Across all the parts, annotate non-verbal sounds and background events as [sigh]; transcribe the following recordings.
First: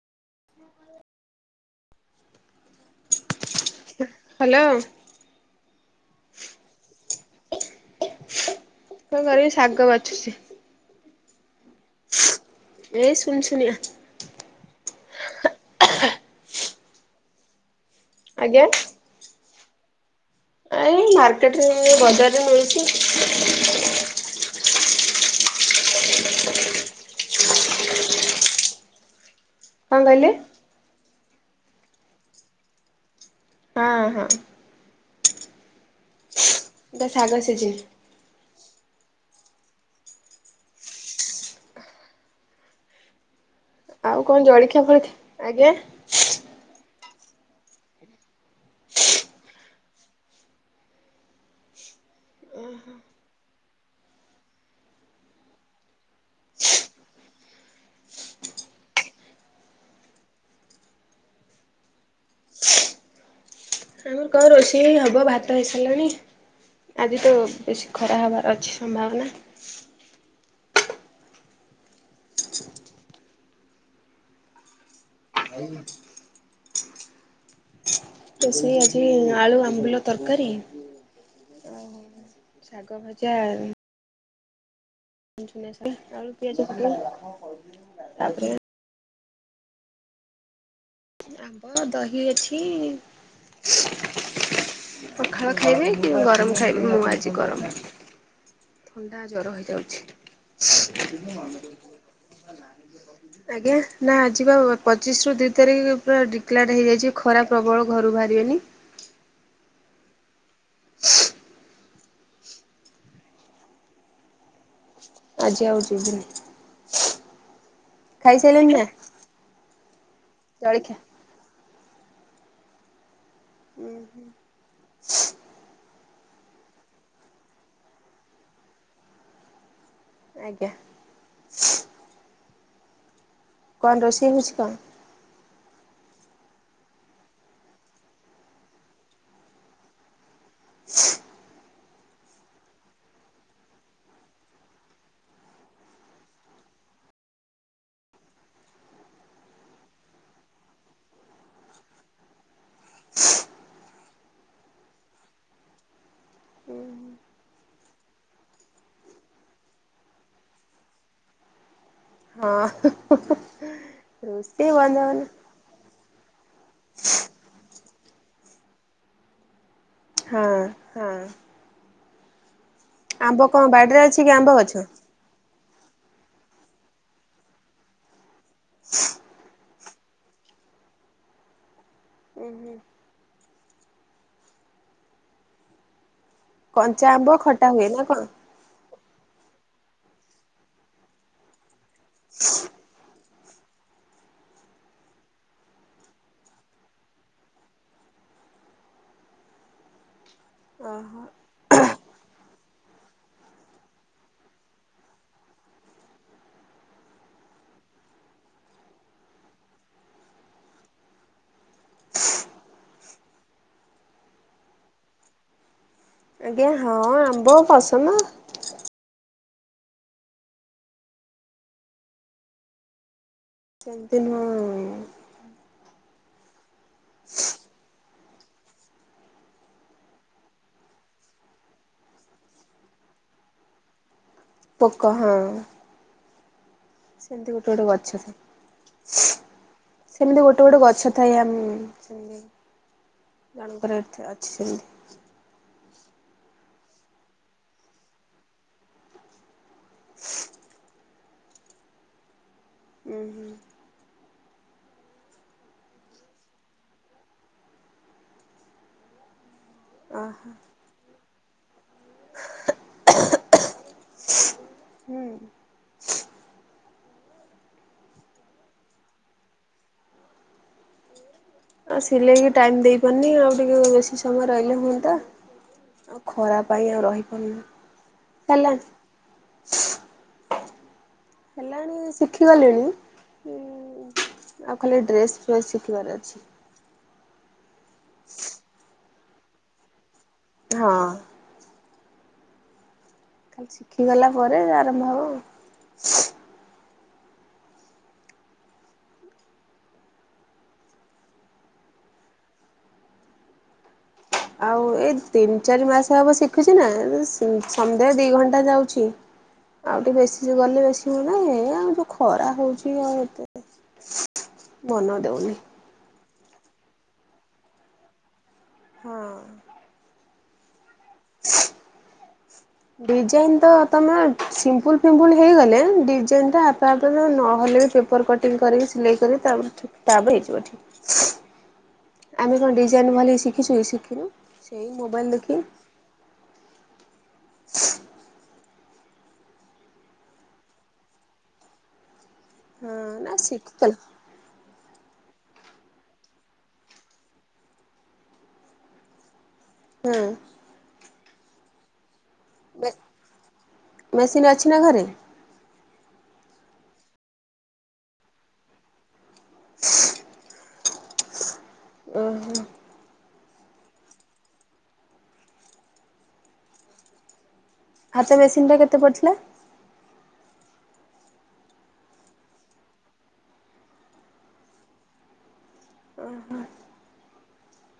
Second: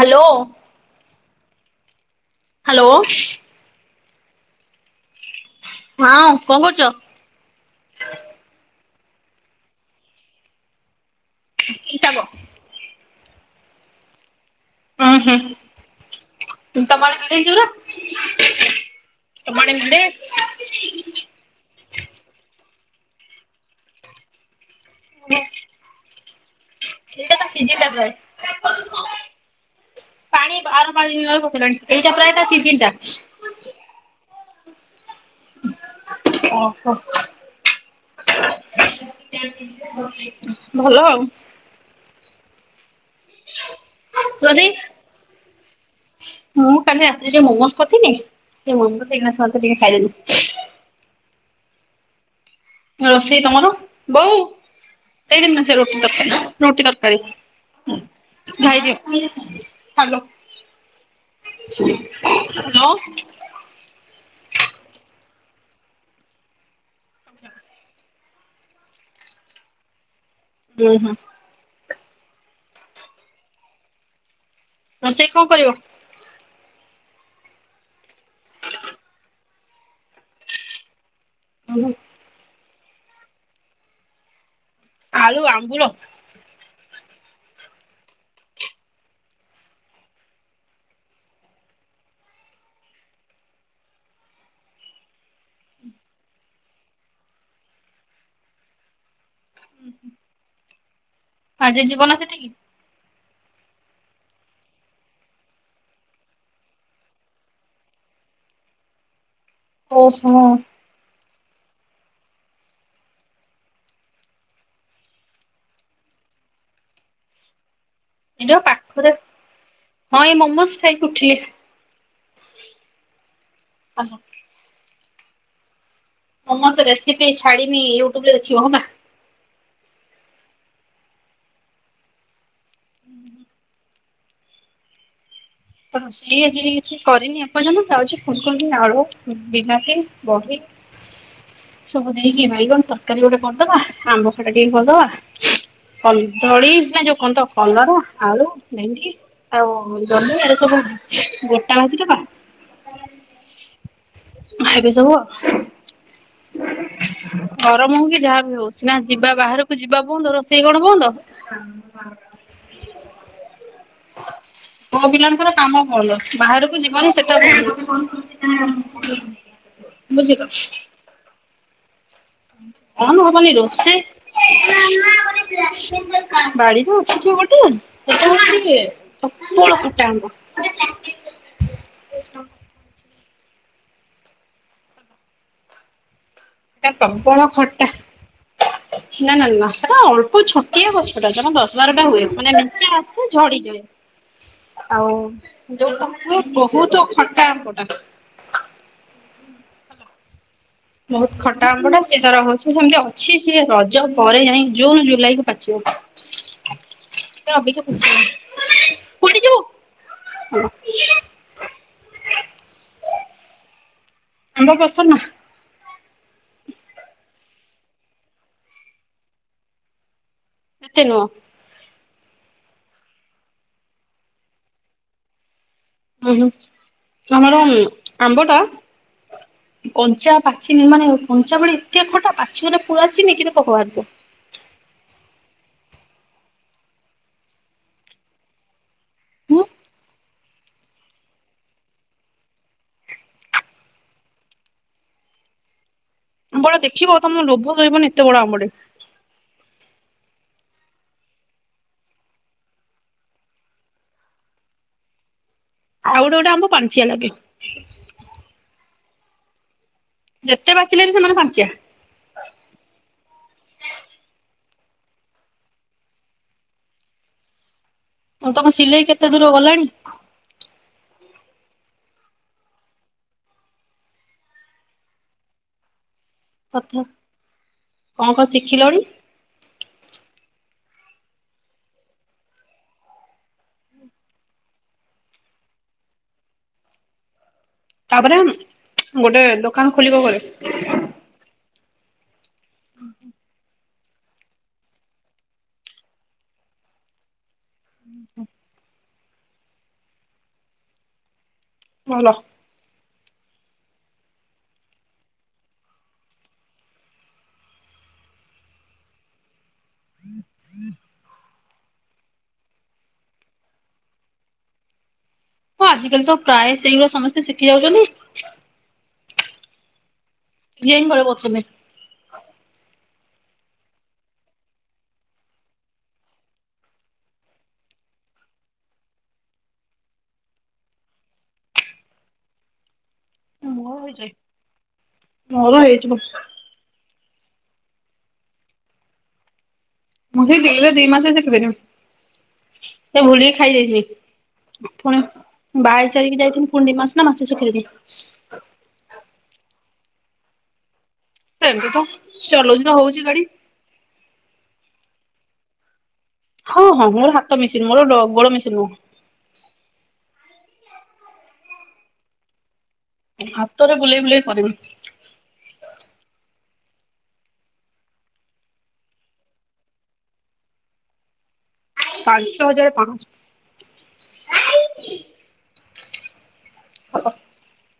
Hello. [inaudible] Hello. [unintelligible] Hello. ହଁ କଣ କରୁଚ? ମୁଁ ଏଇ ଶାଗ ବାଛୁଚି। କି ଶାଗ? ଏଇ ସୁନସୁନିଆ। [unintelligible] ଆଜ୍ଞା। ସେମାନେ ମୁଣ୍ଡେଇ ବେ ଏଇ ମାର୍କେଟ୍ ରେ ବଜାରରେ ମିଳୁଚି ଏଇଟା ତ ସିଜେଇବା ପ୍ରାଏ କଣ କହିଲେ? ଏଇଟା ପ୍ରାଏ ତା ସିଜିନ ଟା। ହଁ ହଁ। ଓହୋ। ଏଟା ଶାଗ ସିଜିନ୍ ଭଲ ଆଉ। ଆଉ କଣ ରୋଷେଇ ଜଳିଖିଆ କରନ୍ତି ଆଜ୍ଞା। ମୁଁ କାଲି ରାତିରେ ଯୋଉ ମୋମଜ କରିଥିଲି ସେଇ ମୋମଜ [unintelligible] ଖାଇଦେଲି। ରୋଷେଇ ତମର? ହ୍ୟାଲୋ। ହ୍ୟାଲୋ। ଆଁ କଣ ରୋଷେଇ ଆଜି ଭାତ ବସିବନି ଆଜିତ ଖରା ହବାର ଅଛି। ସମ୍ଭାବନା ହୁଁ ହୁଁ। ରୋଷେଇ କଣ କରିବ? ରୋଷେଇ ଆଜି ଆଳୁ ଆମ୍ବୁଲ ତରକାରୀ ଆଉ ଶାଗ ଭଜା ଆଉ ଆଳୁ ସୁନସୁନିଆ ଆମ୍ବୁଳ ଶାଗ ଆଳୁ ପିଆଜ ଭଜା ତାପରେ ଆମ୍ବ, ଦହି ଅଛି ପଖାଳ ଖାଇବେ କି, ଗରମ ଖାଇବି ମୁଁ ଆଜି ଗରମ ଥଣ୍ଡା, ଜର ହେଇଯାଉଚି। ଆଜି ଯିବନା ସେଠିକି? ଆଜ୍ଞା ନା ଆଜି ବା ପଚିଶ୍ ରୁ ଦି ତାରିଖ ପୁରା ଡିକ୍ଲାର ହେଇଯାଇଚି ଖରା ପ୍ରବଳ ଘରୁ ବାହାରିବେନି। ଓହୋ। ହ। ଆଜି ଆଉ ଯିବିନି। ଏ ଖାଇସାରିଲେଣି ନା ପାଖରେ ହଁ, ଏଇ ମୋମଜ ଜଳଖିଆ? ଖାଇକି ଉଠିଲି। ହ୍ୟାଲୋ। ସମସ୍ତେ ରେସିପି ଛାଡିବି ୟୁଟ୍ୟୁବ ରେ ଦେଖିବ ହେଲା। ଆଜ୍ଞା। ହୁଁ ହୁଁ। କଣ ରୋଷେଇ ହୋଉଚି କଣ? ତ ରୋଷେଇ ଆଜି କିଛି କରିନି ଆପର୍ଯ୍ୟନ୍ତ ଯାଉଚି ଫୁ୍ଲ‌କୋବି, ଆଳୁ, ବିଲାତି, ବଡି ସବୁ ଦେଇକି ବାଇଗଣ ତରକାରୀ ଗୋଟେ କରିଦବା ଆମ୍ବ ଖଟା ଟିକେ କରିଦବା କଧଳୀ ନା ଯୋଉ କଲରା, ଆଳୁ, ଭେଣ୍ଡି ଆଉ ଜହ୍ନି ଆ ସବୁ ଗୋଟା ବାଟି ଦବା [unintelligible] ହୁଁ। ଗରମ ହଉ କି ଯାହାବି ହଉ ସିନା ଯିବା ବାହାରକୁ ଯିବା ବନ୍ଦ ରୋଷେଇ କଣ ବନ୍ଦ। ହଁ ରୋଷେଇ ବନ୍ଦ ପୁଅ ହବନି। [unintelligible] ହଁ, ହଁ। କଣ ଆମ୍ବ ହବନି ବାଡିରେ ରୋଷେଇ। ଅଛି କି ଆମ୍ବ ଗଛ? ବାଡ଼ିରୁ କିଛି ଗଟେ ପ୍ରବଳ ଖଟା ଆମ୍ବ। ଉଁ, ସେଟା ହୁଁ। କଞ୍ଚା ଆମ୍ବ ଖଟା ହୁଏ ନା କଣ। ନା, ନା, ନା ସେଟା ଅଳ୍ପ ଛଟିଆ ଗଛଟା ଜମା ଦଶ ବାରଟା ହୁଏ ମାନେ ମେଞ୍ଚେ ଆସେ ଝଡିଯାଏ। ଉଁ ଆଉ ଯୋଉ ବହୁତ୍ ଖଟାଆମ୍ବଟା। ଓହୋ ବହୁତ୍ ଖ ଖଟା ଆମ୍ବଟା ସେ ତାର ଅଛି ସେମିତି ଅଛି ସିଏ ରଜ ପରେ ଯାଇକି ଜୁନ୍ ଜୁଲାଇ କୁ ପାଚିବ। ହ [unintelligible] ସେ ଅବିକା ପୁଛ୍ ପଡିଯିବୁ। [inaudible] ଆମ୍ବ ପସନ୍ଦ ନା? ଆଜ୍ଞା ହଁ ଆମ୍ବ ପସନ। ଏତେ ନୁହଁ। ସେମିତି ନୁହଁ। ହୁଁ, ହୁଁ ତମର ଆମ୍ବଟା କଞ୍ଚା ପାଚି ମାନେ କଞ୍ଚା ବେଳେ ଏତେ ଖଟା ପାଚି ଗଲେ ପୁରା ଚିନି କିନ୍ତୁ ପୋକ ବାହୁରୁଥିବ। ପୋକ ହଁ ସେମତି ଗୋଟେ ଗୋଟେ ଗଛ ଥାଏ। ହୁଁ [inaudible] ସେମିତି ଗୋଟେ ଗୋଟେ ଗଛ ଥାଏ। ଆମ ସେମିତି ଜଣଙ୍କର ଏ ଅଛି ସେମିତି। ଆମ୍ବ ଟା ଦେଖିବ ତମୋ ଲୋଭ ରହିବନି ଏତେ ବଡ ଆମ୍ବଟେ। [inaudible] ହୁଁ, ହୁଁ। ଆଉ ଗୋଟେ ଗୋଟେ ଆମ୍ବ ପାଞ୍ଚିଆ ଲାଗେ। ଅହ ଯେତେ ବାଟିଲେ ବି ସେମାନେ ପାଞ୍ଚିଆ। ହୁଁ। ଆଉ ତମ ସିଲେଇ କେତେ ଦୂର ଗଲାଣି ଆଉ ସିଲେଇକି ଟାଇମ ଦେଇପାରୁନି ଆଉ ଟିକେ ବେଶୀ ସମୟ ରହିଲେ ହୁଅନ୍ତା। ଆଉ ଖରା ପାଇଁ ଆଉ ତଥା ରହିପାରୁନି କଣ କଣ ହେଲା। ଶିଖିଲଣି ହେଲାଣି ଶିଖିଗଲିଣି। ଆଉ ଖାଲି ଡ୍ରେସ୍ ଫେସ୍ ଶିଖିବାର ଅଛି। ତାପରେ ଗୋଟେ ଦୋକାନ ଖୋଲିବ ଘରେ ହଁ। ହୁଁ ହ [unintelligible] ଖାଲି ଶିଖିଗଲା ପରେ ଆରମ୍ଭ ହବ। ହୁଁ ହ [unintelligible] ଭଲ ଆଉ ଏଇ ତିନି ଚାରି ମାସ ହବ ଶିଖୁଛି ନା ସମୁଦାଏ ଦି ଘଣ୍ଟା ଯାଉଛି। ଆଉ ଟିକେ ବେଶୀ ଗଲେ ବେଶୀ ହୁଅନ୍ତା ହେ ଆଉ ଖରା ହଉଛି ଆଉ ଏତେ ମନ ଦଉନି। ହଁ ଆଜିକାଲି ତ ପ୍ରାୟ ସେଇଗୁରା ସମସ୍ତେ ଶିଖି ଯାଉଛନ୍ତି। ହଁ [unintelligible] ଡିଜାଇନ ତ ତମେ ସିମ୍ପୁଲ ପିମ୍ପୁଲ୍ ହେଇଗଲେ ଡିଜାଇନଟା ଆପେ ଆପେ ନହେଲେ ବି ଉପର କଟିଂ କରିକି ସିଲେଇ କରି ତାପରେ ଠିକ୍ ତାପରେ ହେଇଯିବ ଠିକ୍। ଆମେ କଣ ଡିଜାଇନ ଭଲ ଶିଖିଛୁ କି ମୋର ଶିଖିନୁ ହେଇଯାଏ ସେଇ ମୋବାଇଲ ଦେଖି ମୋର ହେଇଯିବ। [inaudible] ମୁଁ ସେ ଦିଲ୍ଲୀରେ ଦି ମାସ ଶିଖିଥିଲି ହଁ ସେ ନା ଭୁଲିକି ଶିଖିଗଲା ଖାଇଯାଇଛି। ପୁଣି ବାହାହେଇକି ସାରିକି ଯାଇଥିଲି ପୁଣି ଦି ମାସେ ନା ମାସେ ଶିଖିଥିଲି। ହୁଁ ସେମତି ତ ଚଲଉଛି ମେ ତ ହଉଛି ଗାଡି। ମେସିନ୍ ଅଛି ନା ଘରେ। ହଁ ହଁ ମୋର ହାତ ମେସିନ ମୋର ଗୋଡ଼ ମେସିନ ନୁହଁ। [inaudible] ଓହୋ ହାତରେ ବୁଲେଇ ବୁଲେଇ କରିବି। ହାତ ମେସିନଟା କେତେ ପଡ଼ିଥିଲା। ପାଞ୍ଚ ହଜାର ପାଶହ। ଓହୋ [inaudible]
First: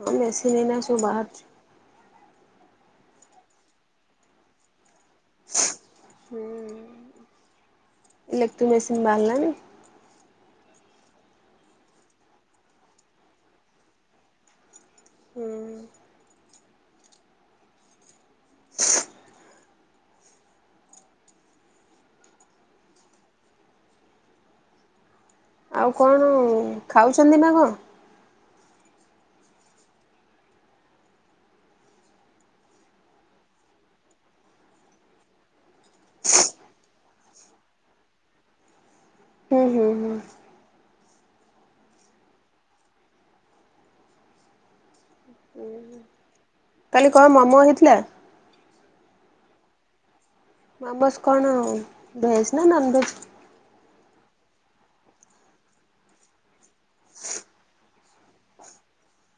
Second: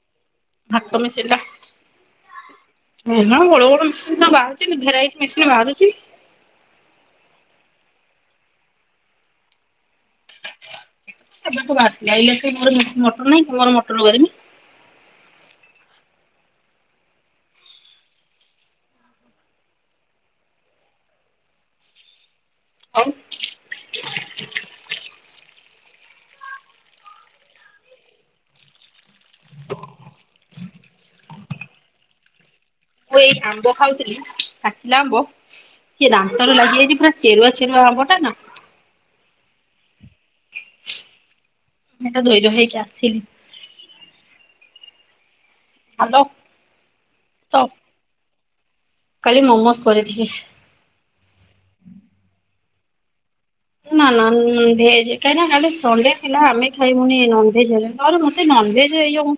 [inaudible] ହାତ ମେସିନଟା ବାହାରୁଛି। ହେନା ବଡ ବଡ ମେସିନ୍ ବାହାରୁଛି ଭେରାଇଟ ମେସିନ ବାହାରୁଛି। ଇଲେକ୍ଟ୍ରି ମେସିନ୍ ବାହାରିଲାଣି। ଏବେ ତୁ ବାହାରଥିଲା ଏ ମୋର ମଟର ନାହିଁ ତ ମୋର ମଟର ଲଗେଇଦେଲୁନୁ। ହୁଁ ଆଉ କଣ ଖାଉଛନ୍ତି ନା କଣ? ମୁଁ ଏଇ ଆମ୍ବ ଖାଉଥିଲି ପାଚିଲା ଆମ୍ବ। ସିଏ ଦାନ୍ତରେ ଲାଗିଯାଇଛି ପୁରା ଚେରୁଆ ଚେରୁଆ ଆମ୍ବଟା ନା। ହୁଁ ହୁଁ ହୁଁ ସେଇଟା ଧୋଇଦିଅ ହେଇକି ଆସିଲି। ହ୍ୟାଲୋ କାଲି କଣ ମମୋ ହେଇଥିଲା। କାଲି ମୋମୋସ୍ କରିଥିଲି। ମୋମସ କଣ ଭେଜ ନା ନନ୍ ଭେଜ। ନା ନା ଭେଜ କାହିଁକି ନା ଖାଲି ସଣ୍ଡେ ଥିଲା ଆମେ ଖାଇବୁନି ନନଭେଜ ହେଲେ। ନହେଲେ ମତେ ନନଭେଜ ଏ ଯୋଉ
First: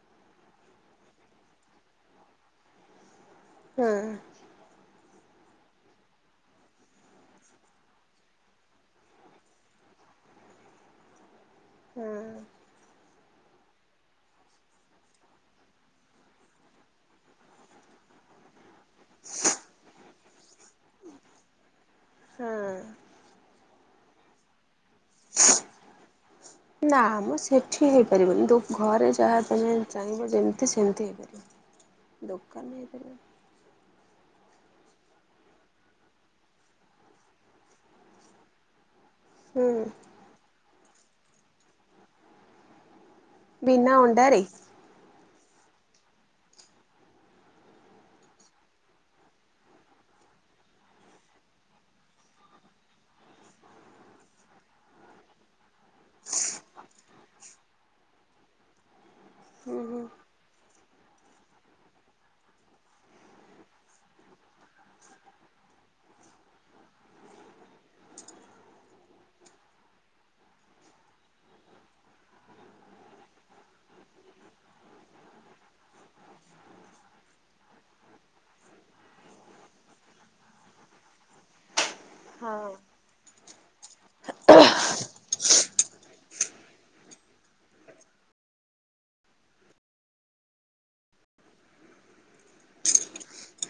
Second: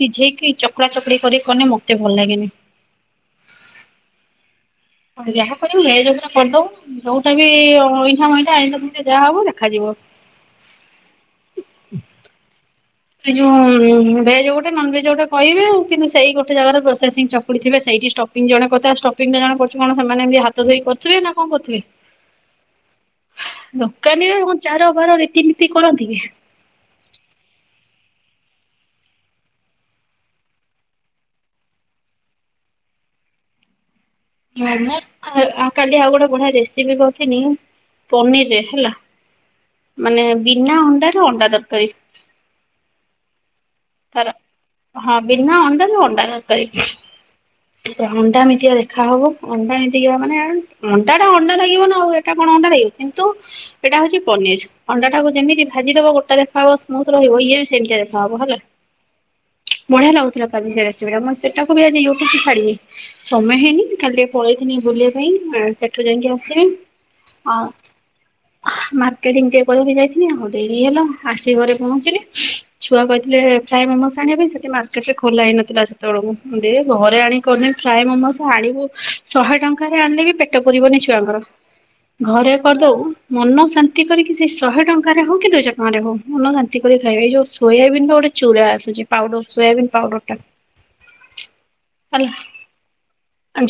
ସିଝେଇକି ଚକଡ଼ା ଚକଡି କରିକି କଲେ ମତେ ଭଲ ଲାଗେନି। ହଁ ହଁ ଯାହା କରିବୁ ଭେଜ ଉପରେ କରିଦବୁ ଯୋଉଟା ବି ଅଇଁଠା ମଇଁଠା ଆଇଁଷ ଫାଇଁଷ ଯାହା ହବ ଦେଖାଯିବ। ହୁଁ ଏଇ ଯୋଉ ଭେଜ ଗୋଟେ ନନ ଭେଜ ଗୋଟେ କହିବେ କିନ୍ତୁ ସେଇ ଗୋଟେ ଜାଗାରେ ପ୍ରୋସେଂ ଚକୁୁଡିଥିବେ ସେଇଠି ଷ୍ଟପ ଜଣେ କଥା ଷ୍ଟୋପିଂଟା ଜଣେ କରୁଛି କଣ ସେମାନେ ଏମିତି ହାତ ଧୋଇକି କରିଥିବେ ନା କଣ କରୁଥିବେ। ହଁ ଦୋକାନୀରେ କଣ ଚାର ବାର ରୀତିନୀତି କରନ୍ତି କି? ନା ଆମ ସେଠି ହେଇପାରିବନି ତ ଘରେ ଯାହା ତମେ ଚାହିଁବ ଯେମିତି ସେମିତି ହେଇପାରିବ। [unintelligible] ଦୋକାନରେ ହେଇପାରିବ ହଁ ମୁଁ କାଲି ଆଉ ଗୋଟେ ବଢିଆ ରେସିପି କରିଥିଲି ପନିରରେ ହେଲା ହୁଁ। ମାନେ ବିନା ଅଣ୍ଡାରେ ଅଣ୍ଡା ଦରକାରୀ ବିନା ତାର ଅଣ୍ଡାରେ ହଁ ବିନା ଅଣ୍ଡାରେ ଅଣ୍ଡା ତରକାରୀ। ଅଣ୍ଡା ଏମତିଆ ଦେଖାହବ ଅଣ୍ଡା ଏମିତି ମାନେ ଅଣ୍ଡାଟା ଅଣ୍ଡା ଲାଗିବ ନା ଆଉ ଏଇଟା କଣ ଅଣ୍ଡା ଲାଗିବ କିନ୍ତୁ ଏଇଟା ହଉଛି ପନିର ଅଣ୍ଡାଟାକୁ ଯେମିତି ଭାଜିଦବ ଗୋଟା ଦେଖାହବ ସ୍ମୁଥ ରହିବ ଇଏ ବି ସେମିତିଆ ଦେଖାହବ ହେଲା ହୁଁ ହୁଁ ବଢିଆ ଲାଗୁଥିଲା ସେ ରେସିପି ଟା ମୁଁ ସେଟାକୁ ବି ଆଜି ୟୁଟୁବରେ ଛାଡିବି ସମୟ ହେଇନି କାଲି ପଳେଇଥିଲି ବୁଲିବା ପାଇଁ ସେଠୁ ଯାଇକି ଆସିବେ ଆ [unintelligible] ମା [unintelligible] ଯାଇଥିଲି ଆଉ ଡେରି ହେଇଗଲା ଆସି ଘରେ ପହଞ୍ଚିଲି ଛୁଆ କହିଥିଲେ ଫ୍ରାଏମୋମୋସ ଆଣିବା ପାଇଁ ସେଇଠି ମାର୍କେଟରେ ଖୋଲା ହେଇନଥିଲା ସେତେବେଳକୁ ଦେ ଘରେ ଆଣିକରି ଫ୍ରଏମୋମୋସ ଆଣିବୁ ଶହେ ଟଙ୍କାରେ ଆଣିଲେ ବି ପେଟ ପୁରିବନି ଛୁଆଙ୍କର। [unintelligible] ଘରେ କରିଦବୁ। ମନ ଶାନ୍ତି କରିକି ସେଇ ଶହେ ଟଙ୍କାରେ ହଉ କି ଦୁଇଶହ ଟଙ୍କାରେ ହଉ ମନ ଶାନ୍ତି କରି ଖାଇବେ ଏଇ ଯୋଉ ସୋୟାବିନ୍ ରେ ଯୋଉ ଚୁରା ଆସୁଚି ପାଉଡର ସୋୟବନି ପାଉଡରଟା [unintelligible] ହେଲା।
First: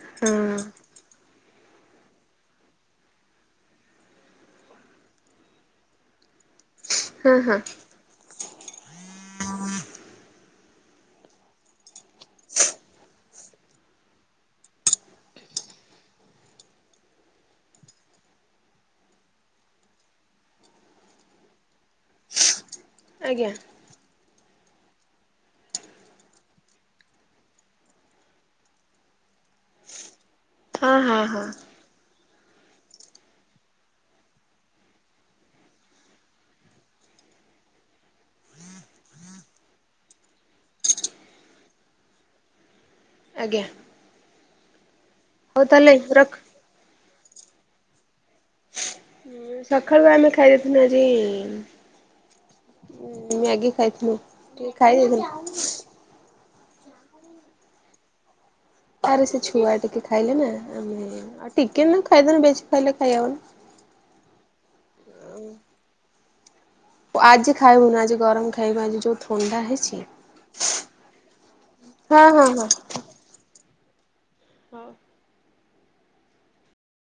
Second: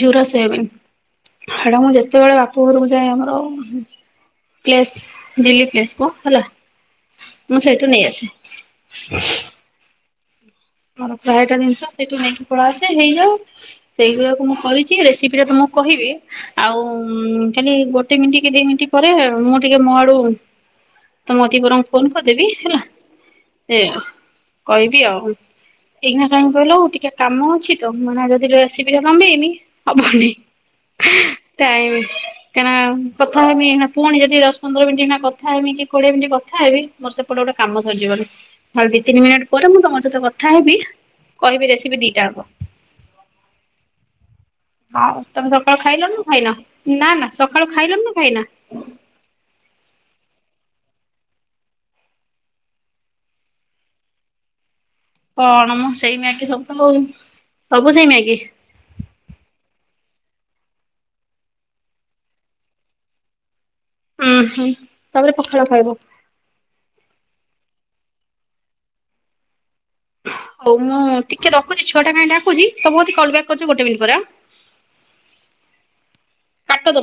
ଝୁରା ହଁ ସୋୟବନି ହେଇଟା ମୁଁ ଯେତେବେଳେ ବାପଘରକୁ ଯାଏ ଆମର ପ୍ଲେସ୍ ଦିଲ୍ଲୀ ପ୍ଲେସ୍ କ ହେଲା। ହଁ ହଁ ମୁଁ ସେଇଠୁ ନେଇ ଆସେ [unintelligible] ମୋର ପ୍ରାୟଟା ଜିନିଷ ସେଇଠୁ ନେଇକି ପଳାଇ ଆସେ ହେଇଯାଏ। ସେଇଗୁରାକୁ ମୁଁ କରିଚି ରେସିପିଟା ତମକୁ କହିବି। ଆଉ ଖାଲି ଗୋଟେମିନିଟ୍ କି ଦିମିନିଟ୍ ପରେ ମୁଁ ଟିକେ ମୋ ଆଡୁ ତୁମ କତିକି ବରଂ ଫୋନ କରିଦେବି ହେଲା। ଆଜ୍ଞା। ସେ କହିବି ଆଉ ଏଇିନା କାହିଁ କହିଲ ଟିକେ କାମ ଅଛି ତ ମାନେ ଯଦି ରେସିପିଟା ଲମ୍ବେଇବି ହବନି। ହଁ ହଁ ହଁ [unintelligible] ଟାଇମ୍ କେନା କଥା ହେବି ଏଇନା ପୁଣି ଯଦି ଦଶ ପନ୍ଦର ମିନିଟ୍ କଥା ହେବି କି କୋଡିଏ ମିନିଟ୍ କଥା ହେବି ମୋର ସେପଟେ ଗୋଟେ କାମ ସରିଯିବଣି ଦି ତିନି ମିନିଟ୍ ପରେ ମୁଁ ତମ ସହିତ କଥା କଥା ହେବି କହିବି ରେସିପି ଦିଟା ଯାକ। ଆଜ୍ଞା। [unintelligible] ହଉ ତମେ ସକାଳୁ ତାହେଲେ ଖାଇଲନ ରଖ। ଖାଇନ ନା ନା ସକାଳୁ ଖାଇଲନ ନା ଖାଇନା? ସଖାଳୁ ଆମେ ଖାଇ ଦେଇଥିଲୁ ଆଜି ଉ ମ୍ୟାଗି ଖାଇଥିଲୁ ଟିକେ ଖାଇ ଦେଇଥିଲୁ। କଣ ମ ସେଇ ମ୍ୟାଗି କି ସବୁ ତ ହଉ ସବୁ ସେଇ ମ୍ୟାଗି ଆରେ ସେ ଛୁଆ ଟିକେ ଖାଇଲେ ନା ଆମେ ଆଉ ଟିକେ ନ ଖାଇଦେଲେ ବେଶି ଖାଇଲେ ଖାଇହବନି। ଉ ହୁଁ ତାପରେ ପଖାଳ ଖାଇବ। ଆଜି ଖାଇବୁନି ଆଜି ଗରମ ଖାଇବୁ ଆଜି ଯୋଉଁ ଥଣ୍ଡା ହେଇଚି। ହଉ ମୁଁ ଟିକେ ରଖୁଚି ଛୁଆଟା ହଁ କାଇଁ ହଁ ଡାକୁଛି ତମକତିକି କଲ୍ ବ୍ୟାକ କରୁଚି ଗୋଟେ ମିନିଟ୍ ପରେ। ହଁ। କାଟ ଦେବେ।